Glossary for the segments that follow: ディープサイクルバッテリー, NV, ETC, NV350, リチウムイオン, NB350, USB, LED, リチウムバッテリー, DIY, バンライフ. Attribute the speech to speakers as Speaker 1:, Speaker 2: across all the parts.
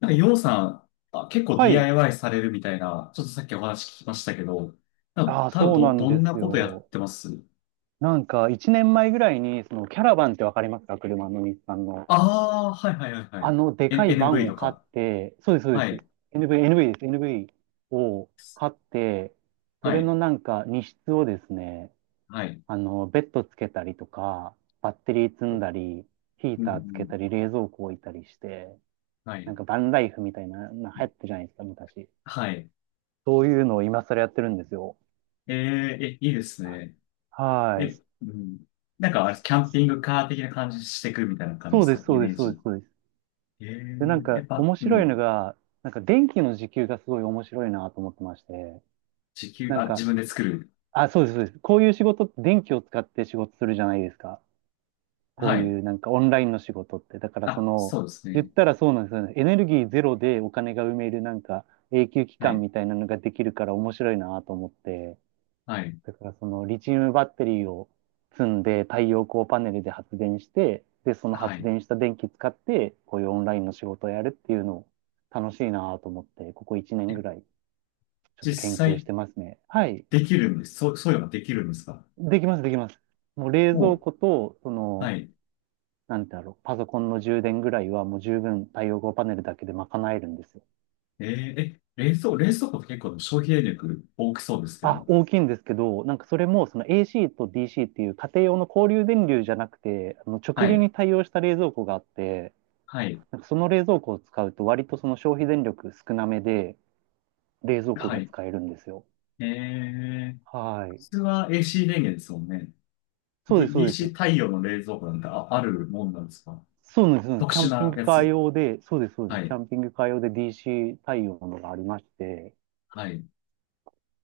Speaker 1: なんか、ようさん、あ、結構
Speaker 2: はい。
Speaker 1: DIY されるみたいな、ちょっとさっきお話聞きましたけど、なんか
Speaker 2: ああ、
Speaker 1: 多分
Speaker 2: そうな
Speaker 1: ど、
Speaker 2: ん
Speaker 1: ど
Speaker 2: で
Speaker 1: んな
Speaker 2: す
Speaker 1: ことやっ
Speaker 2: よ。
Speaker 1: てます？
Speaker 2: 一年前ぐらいに、キャラバンってわかりますか？車の日産の。
Speaker 1: ああー、はいはいはいはい。
Speaker 2: でかい
Speaker 1: N、
Speaker 2: バ
Speaker 1: NV
Speaker 2: ンを
Speaker 1: と
Speaker 2: 買っ
Speaker 1: か。
Speaker 2: て、そうです、そうで
Speaker 1: は
Speaker 2: す。
Speaker 1: い、
Speaker 2: NV、NV です。NV を買って、そ
Speaker 1: は
Speaker 2: れ
Speaker 1: い、
Speaker 2: のなんか、荷室をですね、
Speaker 1: はい。
Speaker 2: ベッドつけたりとか、バッテリー積んだり、ヒ
Speaker 1: う
Speaker 2: ー
Speaker 1: ん、う
Speaker 2: ターつけた
Speaker 1: ん。
Speaker 2: り、冷蔵庫置いたりして、
Speaker 1: はい、
Speaker 2: バンライフみたいな、流行ったじゃないですか、昔。
Speaker 1: はい。
Speaker 2: そういうのを今更やってるんですよ。
Speaker 1: ええ、いいですね。
Speaker 2: は
Speaker 1: え、
Speaker 2: い。
Speaker 1: うん。なんかあれ、キャンピングカー的な感じしてくみたいな感
Speaker 2: そ
Speaker 1: じ
Speaker 2: う
Speaker 1: で
Speaker 2: で
Speaker 1: すか、
Speaker 2: す、
Speaker 1: イ
Speaker 2: そうで
Speaker 1: メー
Speaker 2: す、そうで
Speaker 1: ジ？
Speaker 2: す、そうです。で、
Speaker 1: やっぱ、
Speaker 2: 面
Speaker 1: う
Speaker 2: 白いの
Speaker 1: ん。
Speaker 2: が、電気の時給がすごい面白いなと思ってまして、
Speaker 1: 時給、
Speaker 2: なん
Speaker 1: あ、自
Speaker 2: か、
Speaker 1: 分で作る？
Speaker 2: あ、そうです、そうです。こういう仕事って電気を使って仕事するじゃないですか。こ
Speaker 1: は
Speaker 2: う
Speaker 1: い。
Speaker 2: いうオンラインの仕事って。だから
Speaker 1: あ、そうです
Speaker 2: 言っ
Speaker 1: ね。
Speaker 2: たらそうなんですよね。エネルギーゼロでお金が埋める永久期
Speaker 1: は
Speaker 2: 間
Speaker 1: い、
Speaker 2: みたいなのができるから面白いなと思って。
Speaker 1: はい、
Speaker 2: だからそのリチウムバッテリーを積んで太陽光パネルで発電して、で、その
Speaker 1: は
Speaker 2: 発
Speaker 1: い。
Speaker 2: 電した電気使って、こういうオンラインの仕事をやるっていうのを楽しいなと思って、ここ1年
Speaker 1: え
Speaker 2: ぐらいちょっ
Speaker 1: 実
Speaker 2: と研究し
Speaker 1: 際
Speaker 2: てますね。はい。
Speaker 1: できるんです、そういうのができるんですか？
Speaker 2: できます、できます。もう冷蔵
Speaker 1: も
Speaker 2: 庫と、
Speaker 1: う、はい。
Speaker 2: なんてだろう、パソコンの充電ぐらいはもう十分太陽光パネルだけで賄えるんですよ。
Speaker 1: えー、え、冷蔵庫って結構消費電力大きそうですけ
Speaker 2: あ、
Speaker 1: ど。
Speaker 2: 大きいんですけど、なんかそれもその AC と DC っていう家庭用の交流電流じゃなくて、あの
Speaker 1: は
Speaker 2: 直流
Speaker 1: い。
Speaker 2: に対応した冷蔵庫があって、
Speaker 1: はい。
Speaker 2: なんかその冷蔵庫を使うと割とその消費電力少なめで冷蔵庫
Speaker 1: は
Speaker 2: が
Speaker 1: い。
Speaker 2: 使えるんですよ。
Speaker 1: えー、
Speaker 2: は
Speaker 1: 普
Speaker 2: い。
Speaker 1: 通は AC 電源ですもんね。
Speaker 2: そうです、そ
Speaker 1: D、
Speaker 2: うで
Speaker 1: DC
Speaker 2: す。
Speaker 1: 太陽の冷蔵庫なんてあるもんなんですか？
Speaker 2: そうなんです、そうなんです。
Speaker 1: 特
Speaker 2: キャ
Speaker 1: 殊
Speaker 2: ンピン
Speaker 1: な
Speaker 2: グ
Speaker 1: や
Speaker 2: カー
Speaker 1: つ。
Speaker 2: 用で、そうです、そうで
Speaker 1: は
Speaker 2: す。キャ
Speaker 1: い。
Speaker 2: ンピングカー用で DC 対応のがありまして、
Speaker 1: はい。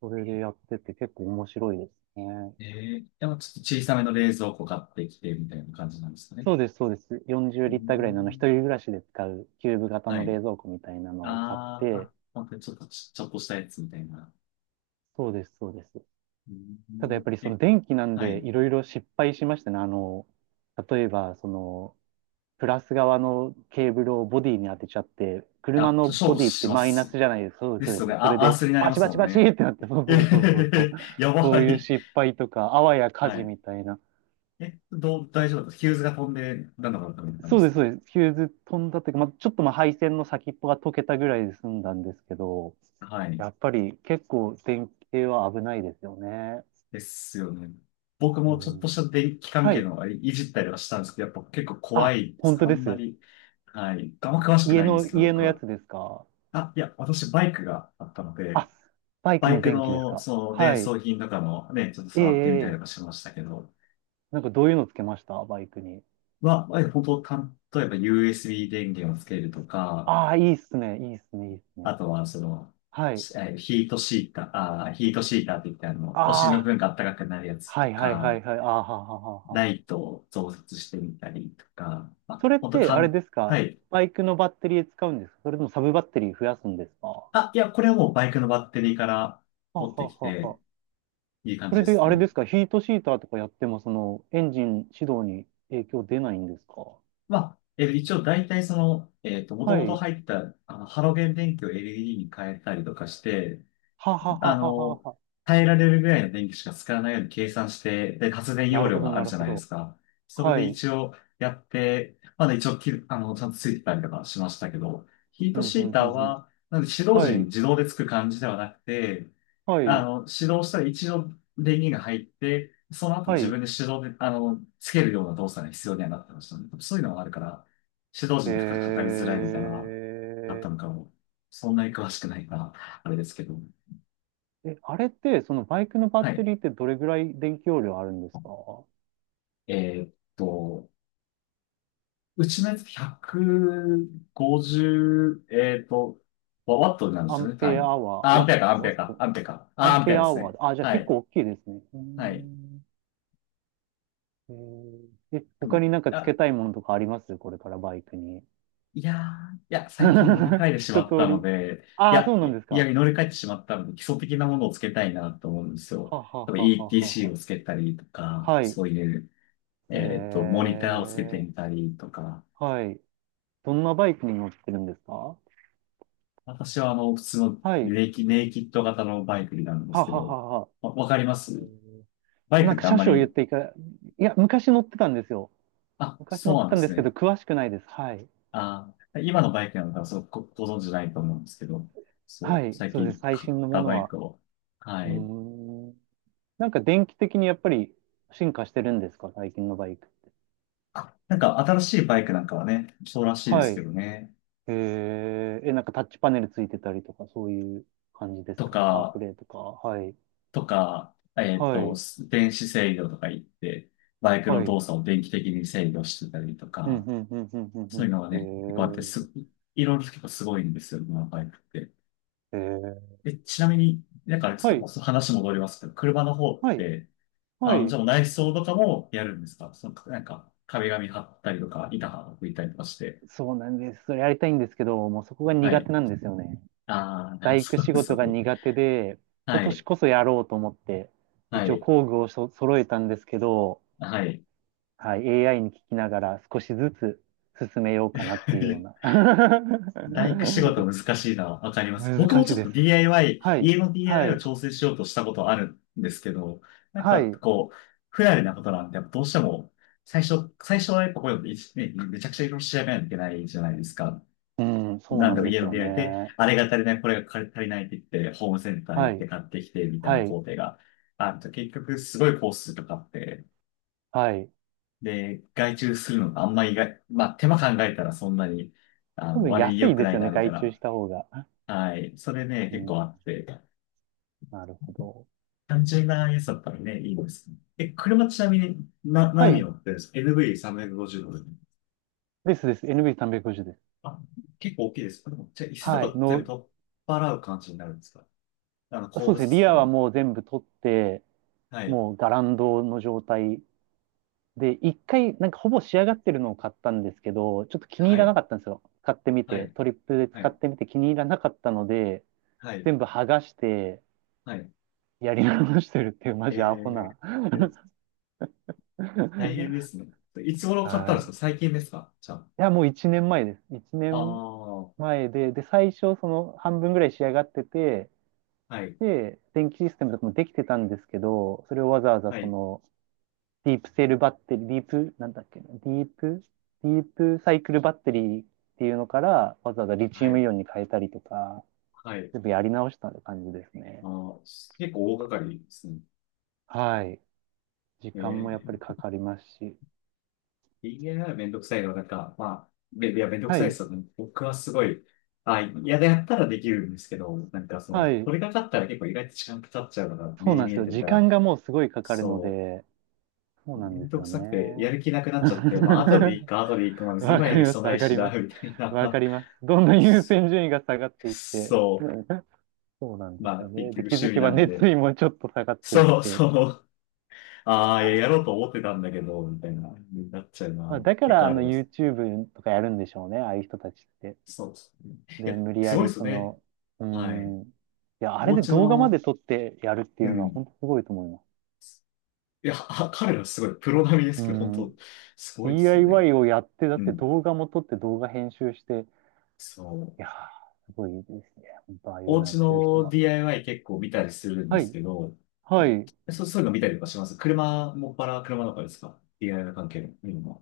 Speaker 2: それでやってて結構面白いですね。
Speaker 1: えでもちょっと小さめの冷蔵庫買ってきてみたいな感じなんですかね。
Speaker 2: そうです、そうです。40
Speaker 1: うー
Speaker 2: リッターぐらいのあの一
Speaker 1: ん。
Speaker 2: 人暮らしで使うキューブ型
Speaker 1: は
Speaker 2: の
Speaker 1: い。
Speaker 2: 冷蔵庫みたいなのを買っ
Speaker 1: あー、
Speaker 2: て、
Speaker 1: あ、本当にちょっとちょっとしたやつみたいな。
Speaker 2: そうです、そうです。
Speaker 1: うー
Speaker 2: ただやっ
Speaker 1: ん。
Speaker 2: ぱりそ
Speaker 1: え、
Speaker 2: の電気なん
Speaker 1: は
Speaker 2: で
Speaker 1: い。
Speaker 2: いろいろ失敗しましたね。例えば、プラス側のケーブルをボディに当てちゃって、車
Speaker 1: あ、
Speaker 2: の
Speaker 1: ショー
Speaker 2: ボ
Speaker 1: ト
Speaker 2: ディって
Speaker 1: しま
Speaker 2: マイナス
Speaker 1: す。
Speaker 2: じゃないですか。そうです、
Speaker 1: で
Speaker 2: そう
Speaker 1: す
Speaker 2: で
Speaker 1: よね。
Speaker 2: す。それ
Speaker 1: あ、アー
Speaker 2: で、
Speaker 1: スになり
Speaker 2: バ
Speaker 1: ま
Speaker 2: チ
Speaker 1: す
Speaker 2: バ
Speaker 1: も
Speaker 2: チ
Speaker 1: ん
Speaker 2: バチ
Speaker 1: ね。
Speaker 2: ってなって、そう
Speaker 1: えへへ
Speaker 2: そうそうそうそう。
Speaker 1: へ、や
Speaker 2: そ
Speaker 1: ば
Speaker 2: ういう
Speaker 1: い。
Speaker 2: 失敗とか、あわや火
Speaker 1: は
Speaker 2: 事
Speaker 1: い。
Speaker 2: みたいな。
Speaker 1: え、大丈夫だった？ヒューズが飛んで、なんだかった、みたいな感
Speaker 2: そ
Speaker 1: じ
Speaker 2: うで
Speaker 1: で
Speaker 2: す、
Speaker 1: すね。
Speaker 2: そうです。ヒューズ飛んだというか、まあ、ちょっとまあ配線の先っぽが溶けたぐらいで済んだんですけど、
Speaker 1: はい。
Speaker 2: やっぱり結構電気系は危ないですよね。
Speaker 1: ですよね。僕
Speaker 2: う
Speaker 1: もちょっとし
Speaker 2: ん、
Speaker 1: た電気関
Speaker 2: は
Speaker 1: 係
Speaker 2: い。
Speaker 1: のいいじったりはしたんですけど、やっぱ結構怖
Speaker 2: あ、
Speaker 1: いです
Speaker 2: 本
Speaker 1: ね。
Speaker 2: 当
Speaker 1: あ
Speaker 2: で
Speaker 1: んま
Speaker 2: す。
Speaker 1: り、はい。あんま詳しく
Speaker 2: 家
Speaker 1: ないんです
Speaker 2: の、
Speaker 1: けど、
Speaker 2: 家
Speaker 1: 僕
Speaker 2: のや
Speaker 1: は。
Speaker 2: つですか？
Speaker 1: あ、いや、私バイクがあったので、
Speaker 2: あ、バイク
Speaker 1: バ
Speaker 2: の
Speaker 1: イク
Speaker 2: 電気です
Speaker 1: の、
Speaker 2: か？
Speaker 1: その、
Speaker 2: は
Speaker 1: 伝
Speaker 2: い。
Speaker 1: 装品とかもね、ちょっと
Speaker 2: え
Speaker 1: 触ってみたりと
Speaker 2: え
Speaker 1: か
Speaker 2: え
Speaker 1: しましたけど、
Speaker 2: なんかどういうのつけました？バイクに。
Speaker 1: まあ、本当、例えば USB 電源をつけるとか、
Speaker 2: ああ、いいっすね。いいっすね。いいっす
Speaker 1: あ
Speaker 2: ね。
Speaker 1: とは、その、
Speaker 2: はい。
Speaker 1: しえーヒートシーター、あー、ヒートシーターって言って、あの、お尻の部
Speaker 2: ああ、
Speaker 1: 分が暖かくなるやつと
Speaker 2: はいはいは
Speaker 1: か、
Speaker 2: いはい。ああ、はははあはあ。
Speaker 1: ライトを増設してみたりとか、まあ、
Speaker 2: それっ
Speaker 1: 本当
Speaker 2: て、
Speaker 1: か
Speaker 2: あれ
Speaker 1: ん、
Speaker 2: ですか？
Speaker 1: はい。
Speaker 2: バイクのバッテリー使うんですか？それともサブバッテリー増やすんですか？は
Speaker 1: あ、いや、これはもうバイクのバッテリーから
Speaker 2: あは
Speaker 1: 取っ
Speaker 2: あ
Speaker 1: て
Speaker 2: は
Speaker 1: き
Speaker 2: あは
Speaker 1: て、
Speaker 2: あ。
Speaker 1: いい感
Speaker 2: そ
Speaker 1: じ
Speaker 2: れ
Speaker 1: で
Speaker 2: で、
Speaker 1: す
Speaker 2: あれ
Speaker 1: ね。
Speaker 2: ですか？ヒートシーターとかやっても、エンジン始動に影響出ないんですか？
Speaker 1: まあ、一応大体その、もと
Speaker 2: は
Speaker 1: もと
Speaker 2: い。
Speaker 1: 入った、あの、ハロゲン電気を LED に変えたりとかして、
Speaker 2: はははあ
Speaker 1: あ
Speaker 2: はあは
Speaker 1: の、
Speaker 2: あはあ。
Speaker 1: 耐えられるぐらいの電気しか使わないように計算して、で、発電
Speaker 2: な
Speaker 1: 容
Speaker 2: るほ
Speaker 1: 量
Speaker 2: ど、
Speaker 1: があ
Speaker 2: な
Speaker 1: る
Speaker 2: る
Speaker 1: じゃ
Speaker 2: ほ
Speaker 1: ないです
Speaker 2: ど。
Speaker 1: か。それ
Speaker 2: は
Speaker 1: で
Speaker 2: い。
Speaker 1: 一応やって、まだ一応あの、ちゃんとついてたりとかしましたけど、ヒー
Speaker 2: う
Speaker 1: ト
Speaker 2: ん、
Speaker 1: シ
Speaker 2: うん、
Speaker 1: ーター
Speaker 2: うん、うん。
Speaker 1: は、なんで指導
Speaker 2: は
Speaker 1: 時に
Speaker 2: い。
Speaker 1: 自動でつく感じではなくて、
Speaker 2: は
Speaker 1: あ
Speaker 2: い。
Speaker 1: の、始動したら一度電源が入って、その後
Speaker 2: は
Speaker 1: 自
Speaker 2: い。
Speaker 1: 分で手動で、あの、つけるような動作が必要にはなってましたね。そういうのがあるから、指導
Speaker 2: へ
Speaker 1: 時に負荷かかりづらいみたいなのがあった
Speaker 2: え。
Speaker 1: のかも。そんなに詳しくないから、あれですけど。
Speaker 2: え、あれって、そのバイクのバッ
Speaker 1: は
Speaker 2: テ
Speaker 1: い。
Speaker 2: リーってどれぐらい電気容量あるんですか？
Speaker 1: えーっと、うちのやつ150、ワットになるんで
Speaker 2: ア
Speaker 1: すよ
Speaker 2: ン
Speaker 1: ね、
Speaker 2: ペ
Speaker 1: 単
Speaker 2: ア
Speaker 1: 位。
Speaker 2: アワ
Speaker 1: あ、
Speaker 2: ー、
Speaker 1: アン
Speaker 2: ワッ
Speaker 1: ペアか、
Speaker 2: ト、
Speaker 1: アンペ
Speaker 2: ワ
Speaker 1: ア
Speaker 2: ッ
Speaker 1: か、
Speaker 2: ト、
Speaker 1: アンペアか。
Speaker 2: ア
Speaker 1: あ、
Speaker 2: ン
Speaker 1: アンペア
Speaker 2: ペア
Speaker 1: で
Speaker 2: ア
Speaker 1: す
Speaker 2: ワ
Speaker 1: ね。
Speaker 2: ー、あ、じゃあ
Speaker 1: は
Speaker 2: 結
Speaker 1: い、
Speaker 2: 構大きいですね。うー
Speaker 1: はい。
Speaker 2: ん。えー、え、
Speaker 1: う
Speaker 2: 他
Speaker 1: ん、
Speaker 2: になんか付け
Speaker 1: あ、
Speaker 2: たいものとかあります？これからバイクに。
Speaker 1: いやー、いや、最近乗り 換えてし
Speaker 2: 一
Speaker 1: まった
Speaker 2: 通
Speaker 1: の
Speaker 2: り。
Speaker 1: で、い
Speaker 2: ああ、そ
Speaker 1: や、
Speaker 2: う
Speaker 1: い
Speaker 2: な
Speaker 1: や、
Speaker 2: んです
Speaker 1: い
Speaker 2: か。
Speaker 1: や乗り換えてしまったので、基礎的なものをつけたいなと思うんですよ。
Speaker 2: はは
Speaker 1: 多分
Speaker 2: はあはあはあ
Speaker 1: ETC
Speaker 2: は
Speaker 1: をつけたりと
Speaker 2: あ。
Speaker 1: か、
Speaker 2: はい。
Speaker 1: そういう、
Speaker 2: え
Speaker 1: モニターをつけて
Speaker 2: ー、
Speaker 1: みたりとか、
Speaker 2: はい。どんなバイクに乗ってるんですか？
Speaker 1: 私はあの、普通の
Speaker 2: はい。
Speaker 1: ネイキッド型のバイクになるんで
Speaker 2: は
Speaker 1: す
Speaker 2: あ
Speaker 1: け
Speaker 2: は
Speaker 1: ど、
Speaker 2: あはあはあ。
Speaker 1: わ、わかりま
Speaker 2: え
Speaker 1: す
Speaker 2: ー、
Speaker 1: バイ
Speaker 2: なん
Speaker 1: クっ
Speaker 2: か
Speaker 1: てあん
Speaker 2: 車
Speaker 1: ま
Speaker 2: 種を言っ
Speaker 1: り、
Speaker 2: ていか、いや、昔乗ってたんですよ。
Speaker 1: あ、
Speaker 2: 昔乗
Speaker 1: そ
Speaker 2: っ
Speaker 1: う
Speaker 2: て
Speaker 1: なん
Speaker 2: た
Speaker 1: で
Speaker 2: んで
Speaker 1: す
Speaker 2: すけど、
Speaker 1: ね。
Speaker 2: 詳しくないです。はい。
Speaker 1: あ、今のバイクなのか、そう、ご存知ないと思うんですけど、そ
Speaker 2: は
Speaker 1: う、
Speaker 2: い。
Speaker 1: 最
Speaker 2: そうです。
Speaker 1: 近
Speaker 2: 最
Speaker 1: 買っ
Speaker 2: 新のも
Speaker 1: た
Speaker 2: の
Speaker 1: バイ
Speaker 2: は。
Speaker 1: クを、は
Speaker 2: うー
Speaker 1: い。
Speaker 2: ん。なんか電気的にやっぱり進化してるんですか？最近のバイク。
Speaker 1: あ、なんか新しいバイクなんかはね、そうらしいで
Speaker 2: は
Speaker 1: すけ
Speaker 2: い。
Speaker 1: どね。
Speaker 2: えー、え、なんかタッチパネルついてたりとか、そういう感じです
Speaker 1: と
Speaker 2: か？カープ
Speaker 1: か、
Speaker 2: レイとか。はい。
Speaker 1: とか、
Speaker 2: はい。
Speaker 1: 電子制御とか言って、バイク
Speaker 2: は
Speaker 1: の
Speaker 2: い。
Speaker 1: 動作を電気的に制御してたりと
Speaker 2: うん、
Speaker 1: か、
Speaker 2: うん、うん、うん、
Speaker 1: そういうのが
Speaker 2: う
Speaker 1: ね、結構あっ
Speaker 2: ん。
Speaker 1: て、
Speaker 2: うん、
Speaker 1: いろいろ結構すごいんですよ、今のバイクって。
Speaker 2: えー、えー、
Speaker 1: え、ちなみに、なんかあれで
Speaker 2: は
Speaker 1: す、
Speaker 2: い。
Speaker 1: 話戻りますけど、車の方っ
Speaker 2: はい。
Speaker 1: て、
Speaker 2: は
Speaker 1: あの、じ
Speaker 2: い。
Speaker 1: ゃあもう内装とかもやるんですか？その、なんか、壁紙貼ったりとか、板貼っていたりとかして。
Speaker 2: そうなんです。それやりたいんですけど、もうそこが
Speaker 1: は
Speaker 2: 苦
Speaker 1: い。
Speaker 2: 手なんですよね。
Speaker 1: ああ、
Speaker 2: 大工
Speaker 1: そう
Speaker 2: 仕
Speaker 1: です、そ
Speaker 2: 事
Speaker 1: う
Speaker 2: が
Speaker 1: です。
Speaker 2: 苦手で、今
Speaker 1: は
Speaker 2: 年
Speaker 1: い。
Speaker 2: こそやろうと思って、
Speaker 1: は
Speaker 2: 一応
Speaker 1: い。
Speaker 2: 工具をそ揃えたんですけど、
Speaker 1: はい。はい。
Speaker 2: はい、AI に聞きながら少しずつ進めようかなっていうような。
Speaker 1: 大工仕 事難しいな。わかります。僕も
Speaker 2: 難し
Speaker 1: ち
Speaker 2: い
Speaker 1: ょっ
Speaker 2: で
Speaker 1: と
Speaker 2: す。
Speaker 1: DIY、
Speaker 2: はい、
Speaker 1: 家の
Speaker 2: は
Speaker 1: DIY を
Speaker 2: い、
Speaker 1: 調整しようとしたことあるんですけど、やっ
Speaker 2: は
Speaker 1: ぱ
Speaker 2: い。
Speaker 1: こう、不慣れなことなんで、やっぱどうしても、最初はやっぱこういうの、いちね、めちゃくちゃいろいろ調べないといけないじゃないですか。
Speaker 2: うん、そう
Speaker 1: なん
Speaker 2: な
Speaker 1: だ
Speaker 2: ん
Speaker 1: ろう、
Speaker 2: で
Speaker 1: 家
Speaker 2: す
Speaker 1: の
Speaker 2: よ
Speaker 1: DIY で、
Speaker 2: ね。
Speaker 1: あれが足りない、これが足りないって言って、ホームセンター
Speaker 2: は
Speaker 1: 行って
Speaker 2: い、
Speaker 1: 買ってきて、みたいな
Speaker 2: は
Speaker 1: 工
Speaker 2: い、
Speaker 1: 程があると、結局すごいコースとかあって、
Speaker 2: はい。
Speaker 1: で、外注するのがあんまりがまあ手間考えたらそんなに、あ
Speaker 2: 多
Speaker 1: の、
Speaker 2: 分
Speaker 1: 悪い
Speaker 2: 安
Speaker 1: 良
Speaker 2: い
Speaker 1: く
Speaker 2: で
Speaker 1: な
Speaker 2: す
Speaker 1: い
Speaker 2: よ
Speaker 1: な、
Speaker 2: ね、
Speaker 1: みたい
Speaker 2: 外注し
Speaker 1: な。
Speaker 2: た方が。
Speaker 1: はい。それね、
Speaker 2: う
Speaker 1: 結
Speaker 2: ん、
Speaker 1: 構あって、
Speaker 2: なるほど。
Speaker 1: 単純なやつだったらね、いいです。え、車ちなみに、な、
Speaker 2: は
Speaker 1: 何
Speaker 2: い、
Speaker 1: 乗ってるんですか？ NV350 ドル。
Speaker 2: ですです。NB350 です。
Speaker 1: あ、結構大きいです。でもじゃあ、椅子と
Speaker 2: はい、
Speaker 1: か全部
Speaker 2: の、
Speaker 1: 取っ払う感じになるんですか？あの、後
Speaker 2: そうで
Speaker 1: 部
Speaker 2: す
Speaker 1: 座
Speaker 2: ね、リ
Speaker 1: 席
Speaker 2: アは
Speaker 1: も。
Speaker 2: もう全部取って、
Speaker 1: はい。
Speaker 2: もうガランドの状態で、一回、なんかほぼ仕上がってるのを買ったんですけど、ちょっと気に入
Speaker 1: は
Speaker 2: らな
Speaker 1: い。
Speaker 2: かったんですよ。使ってみ
Speaker 1: は
Speaker 2: て、
Speaker 1: い。
Speaker 2: トリップで
Speaker 1: は
Speaker 2: 使っ
Speaker 1: い。
Speaker 2: てみて気に入らなかったので、
Speaker 1: はい。
Speaker 2: 全部剥がして、
Speaker 1: はい。
Speaker 2: やり直してるっていう、マ
Speaker 1: え
Speaker 2: ジアホな。
Speaker 1: ー、え大変で すね。いつ頃買ったん
Speaker 2: は
Speaker 1: で
Speaker 2: い。
Speaker 1: す
Speaker 2: い
Speaker 1: か？最近ですかじゃあ？
Speaker 2: や、もう1年前です。1
Speaker 1: ああ、
Speaker 2: 年
Speaker 1: は
Speaker 2: 前で、で、最初、その半分ぐらい仕上がってて、
Speaker 1: い。
Speaker 2: で、電気システムとかもできてたんですけど、それをわざわざ
Speaker 1: は
Speaker 2: そ
Speaker 1: い。
Speaker 2: の、ディープセルバッテリー、ディープ、なんだっけな、ディープ、ディープサイクルバッテリーっていうのから、わざわざリチ
Speaker 1: は
Speaker 2: ウム
Speaker 1: い。
Speaker 2: イオンに変えたりとか、
Speaker 1: はい。
Speaker 2: 全部やり直した感じです
Speaker 1: あ
Speaker 2: ね。
Speaker 1: ー、結構大掛かりですね。
Speaker 2: はい。時
Speaker 1: え
Speaker 2: 間もやっぱり
Speaker 1: ー
Speaker 2: かかりますし。
Speaker 1: DIY めんどくさいのは、なんか、まあ、めいや、めんどく
Speaker 2: は
Speaker 1: さいで
Speaker 2: い。
Speaker 1: すよね。僕はすごい、あ、嫌ややったらできるんですけど、なんかその、
Speaker 2: はい。
Speaker 1: 取り掛かったら結構意外と時間かかっちゃうのが
Speaker 2: そ
Speaker 1: 目
Speaker 2: う
Speaker 1: に
Speaker 2: なん
Speaker 1: 見
Speaker 2: です
Speaker 1: え
Speaker 2: よ。
Speaker 1: てる
Speaker 2: 時
Speaker 1: か
Speaker 2: 間
Speaker 1: ら、
Speaker 2: がもうすごいかかるの
Speaker 1: そ
Speaker 2: で、そう
Speaker 1: う、
Speaker 2: な
Speaker 1: め
Speaker 2: んで
Speaker 1: ん
Speaker 2: す
Speaker 1: どく
Speaker 2: よ
Speaker 1: さくて、や
Speaker 2: ね。
Speaker 1: る気なくなっちゃって、まあ、後でい いか、後でいいか、まあ、別に
Speaker 2: わ
Speaker 1: 今
Speaker 2: か
Speaker 1: や
Speaker 2: り
Speaker 1: る
Speaker 2: ま
Speaker 1: 必要
Speaker 2: す、
Speaker 1: な
Speaker 2: わ
Speaker 1: い
Speaker 2: か
Speaker 1: し
Speaker 2: り
Speaker 1: な、
Speaker 2: ます。
Speaker 1: みたい
Speaker 2: わか
Speaker 1: な。
Speaker 2: ります。どんどん優
Speaker 1: そ
Speaker 2: 先順位が下がっていって。
Speaker 1: そ
Speaker 2: そうなん
Speaker 1: う、
Speaker 2: で
Speaker 1: ま
Speaker 2: す
Speaker 1: あ、
Speaker 2: よ
Speaker 1: 結
Speaker 2: ね。
Speaker 1: 局
Speaker 2: で、気
Speaker 1: 趣
Speaker 2: づ
Speaker 1: 味
Speaker 2: けば
Speaker 1: なん
Speaker 2: 熱
Speaker 1: で、
Speaker 2: 意もちょっと下がっていっ
Speaker 1: そう、
Speaker 2: て。
Speaker 1: そう、
Speaker 2: いや
Speaker 1: ああ、いやや
Speaker 2: ー、
Speaker 1: ろうと思ってたんだけど、みたいな、になっちゃう
Speaker 2: ま
Speaker 1: な、
Speaker 2: あ、だか
Speaker 1: 結
Speaker 2: ら、
Speaker 1: 構あります。
Speaker 2: YouTube とかやるんでしょうね、ああいう人たちって。
Speaker 1: そうですね。いや、
Speaker 2: で、無理
Speaker 1: す
Speaker 2: や
Speaker 1: ごいで
Speaker 2: り、
Speaker 1: すね。
Speaker 2: うー
Speaker 1: はい。
Speaker 2: ん、いや、あれ
Speaker 1: お
Speaker 2: で
Speaker 1: 家
Speaker 2: 動画まで
Speaker 1: の、
Speaker 2: 撮ってやるってい
Speaker 1: う
Speaker 2: うのは、
Speaker 1: ん。
Speaker 2: 本当すごいと思います。
Speaker 1: いや、彼らすごい、プロ並みで
Speaker 2: う
Speaker 1: す
Speaker 2: ー
Speaker 1: けど、本
Speaker 2: ん、
Speaker 1: 当すごいですよね。
Speaker 2: DIY をやって、だっ
Speaker 1: う
Speaker 2: て
Speaker 1: ん。
Speaker 2: 動画も撮って動画編集して、
Speaker 1: そう。
Speaker 2: いやー、すごいですね。本当、ああいう
Speaker 1: お
Speaker 2: のや
Speaker 1: 家
Speaker 2: ってる人
Speaker 1: の
Speaker 2: は。
Speaker 1: DIY 結構見たりするんで
Speaker 2: は
Speaker 1: す
Speaker 2: い、
Speaker 1: けど、
Speaker 2: はい。
Speaker 1: そう、そういうの見たりとかします。車、もっぱら車の中ですか？ DIY 関係の見るのは。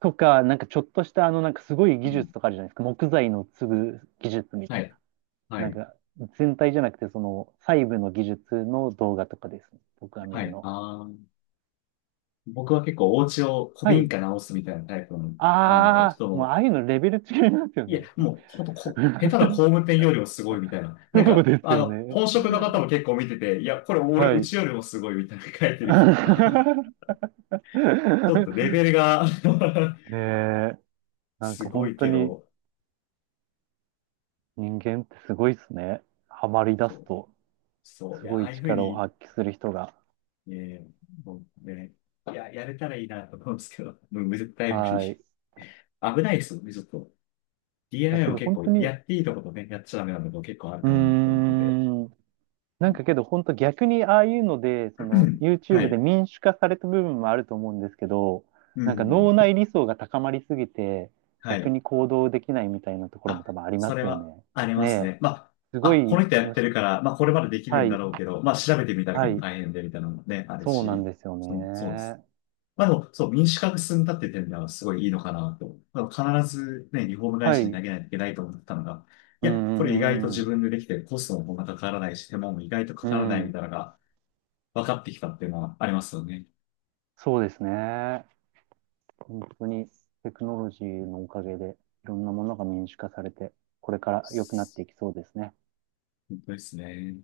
Speaker 2: とか、なんかちょっとした、なんかすごい
Speaker 1: う
Speaker 2: 技術
Speaker 1: ん。
Speaker 2: とかあるじゃないですか。木材の継ぐ技術み
Speaker 1: は
Speaker 2: たい
Speaker 1: い。
Speaker 2: な。
Speaker 1: は
Speaker 2: なん
Speaker 1: い。
Speaker 2: か、全体じゃなくて、細部の技術の動画とかですね。僕が見
Speaker 1: は
Speaker 2: る
Speaker 1: い。
Speaker 2: のは。
Speaker 1: あー、僕は結構お家を
Speaker 2: は
Speaker 1: 古民
Speaker 2: い。
Speaker 1: 家直すみたいなタイプの、あの、
Speaker 2: ああ、
Speaker 1: 人
Speaker 2: もうあ
Speaker 1: の、
Speaker 2: あいうのレベル違いますよ
Speaker 1: いや、
Speaker 2: ね。
Speaker 1: もう、ほんと、下手な工 務店よりもすごいみたいな。なん
Speaker 2: そう
Speaker 1: か、
Speaker 2: です
Speaker 1: あ
Speaker 2: よ
Speaker 1: の、
Speaker 2: ね。
Speaker 1: 本職の方も結構見てて、いや、これ俺、
Speaker 2: は
Speaker 1: う
Speaker 2: い。
Speaker 1: ちよりもすごいみたいな書いてる人とか、ちょっとレ ベルが
Speaker 2: ねえ、なん
Speaker 1: す
Speaker 2: か
Speaker 1: ご
Speaker 2: 本
Speaker 1: い
Speaker 2: 当
Speaker 1: け
Speaker 2: に
Speaker 1: ど、
Speaker 2: 人間ってすごいっすね。ハマり出
Speaker 1: そ
Speaker 2: す
Speaker 1: う、
Speaker 2: と、
Speaker 1: そう、い
Speaker 2: す
Speaker 1: や、
Speaker 2: ご
Speaker 1: あ
Speaker 2: い
Speaker 1: あいうふう
Speaker 2: 力を
Speaker 1: に、
Speaker 2: 発揮する人が。
Speaker 1: ね、もうね、いや、やれたらいいなと思うんですけど、もう絶対無
Speaker 2: は
Speaker 1: 理。
Speaker 2: い。
Speaker 1: 危ないですよね、ちょっと。
Speaker 2: だ
Speaker 1: DIY
Speaker 2: け
Speaker 1: も
Speaker 2: ど
Speaker 1: 結
Speaker 2: 本
Speaker 1: 構、
Speaker 2: 当
Speaker 1: や
Speaker 2: に、
Speaker 1: っていいとことね、やっちゃダメなとこ結構ある
Speaker 2: う
Speaker 1: かなと思
Speaker 2: ー
Speaker 1: ってて。
Speaker 2: ん。なんかけど、本当逆にああいうので、その
Speaker 1: は
Speaker 2: YouTube で
Speaker 1: い。
Speaker 2: 民主化された部分もあると思うんですけど、
Speaker 1: う
Speaker 2: なんか脳
Speaker 1: ん。
Speaker 2: 内理想が高まりすぎて、
Speaker 1: は
Speaker 2: 逆
Speaker 1: い。
Speaker 2: に行動できないみたいなところも
Speaker 1: あ、
Speaker 2: 多分ありま
Speaker 1: それ
Speaker 2: すよ
Speaker 1: は
Speaker 2: ね。
Speaker 1: あり
Speaker 2: ね
Speaker 1: ますね。ま
Speaker 2: え、すご
Speaker 1: あ、あ、こ
Speaker 2: い
Speaker 1: の人やっ
Speaker 2: の
Speaker 1: て
Speaker 2: し、
Speaker 1: るから、まあ、これまでできる
Speaker 2: は
Speaker 1: んだ
Speaker 2: い、
Speaker 1: ろうけど、まあ、調べてみたら
Speaker 2: は
Speaker 1: 結構
Speaker 2: い、
Speaker 1: 大変で、みたいなのもね、ある
Speaker 2: そうなん
Speaker 1: し、
Speaker 2: ですよ
Speaker 1: そうです。
Speaker 2: ね。
Speaker 1: まあ、でも、そう、民主化が進んだっていう点ではすごいいいのかなと。まあ必ずね、リフォーム会
Speaker 2: はい、
Speaker 1: 社
Speaker 2: う
Speaker 1: に投
Speaker 2: ん、
Speaker 1: げないといけないと思ったのが、い
Speaker 2: う
Speaker 1: や、これ意外と
Speaker 2: ん、う
Speaker 1: 自
Speaker 2: ん、
Speaker 1: 分でできて、コストもこんなかからないし、手間も意外とか
Speaker 2: う
Speaker 1: からな
Speaker 2: ん、う
Speaker 1: いみ
Speaker 2: ん、
Speaker 1: たいなのが分かってきたっていうのはありますよね。
Speaker 2: そうですね。本当にテクノロジーのおかげで、いろんなものが民主化されて、これから良くなっていきそうですね。
Speaker 1: 本当ですね。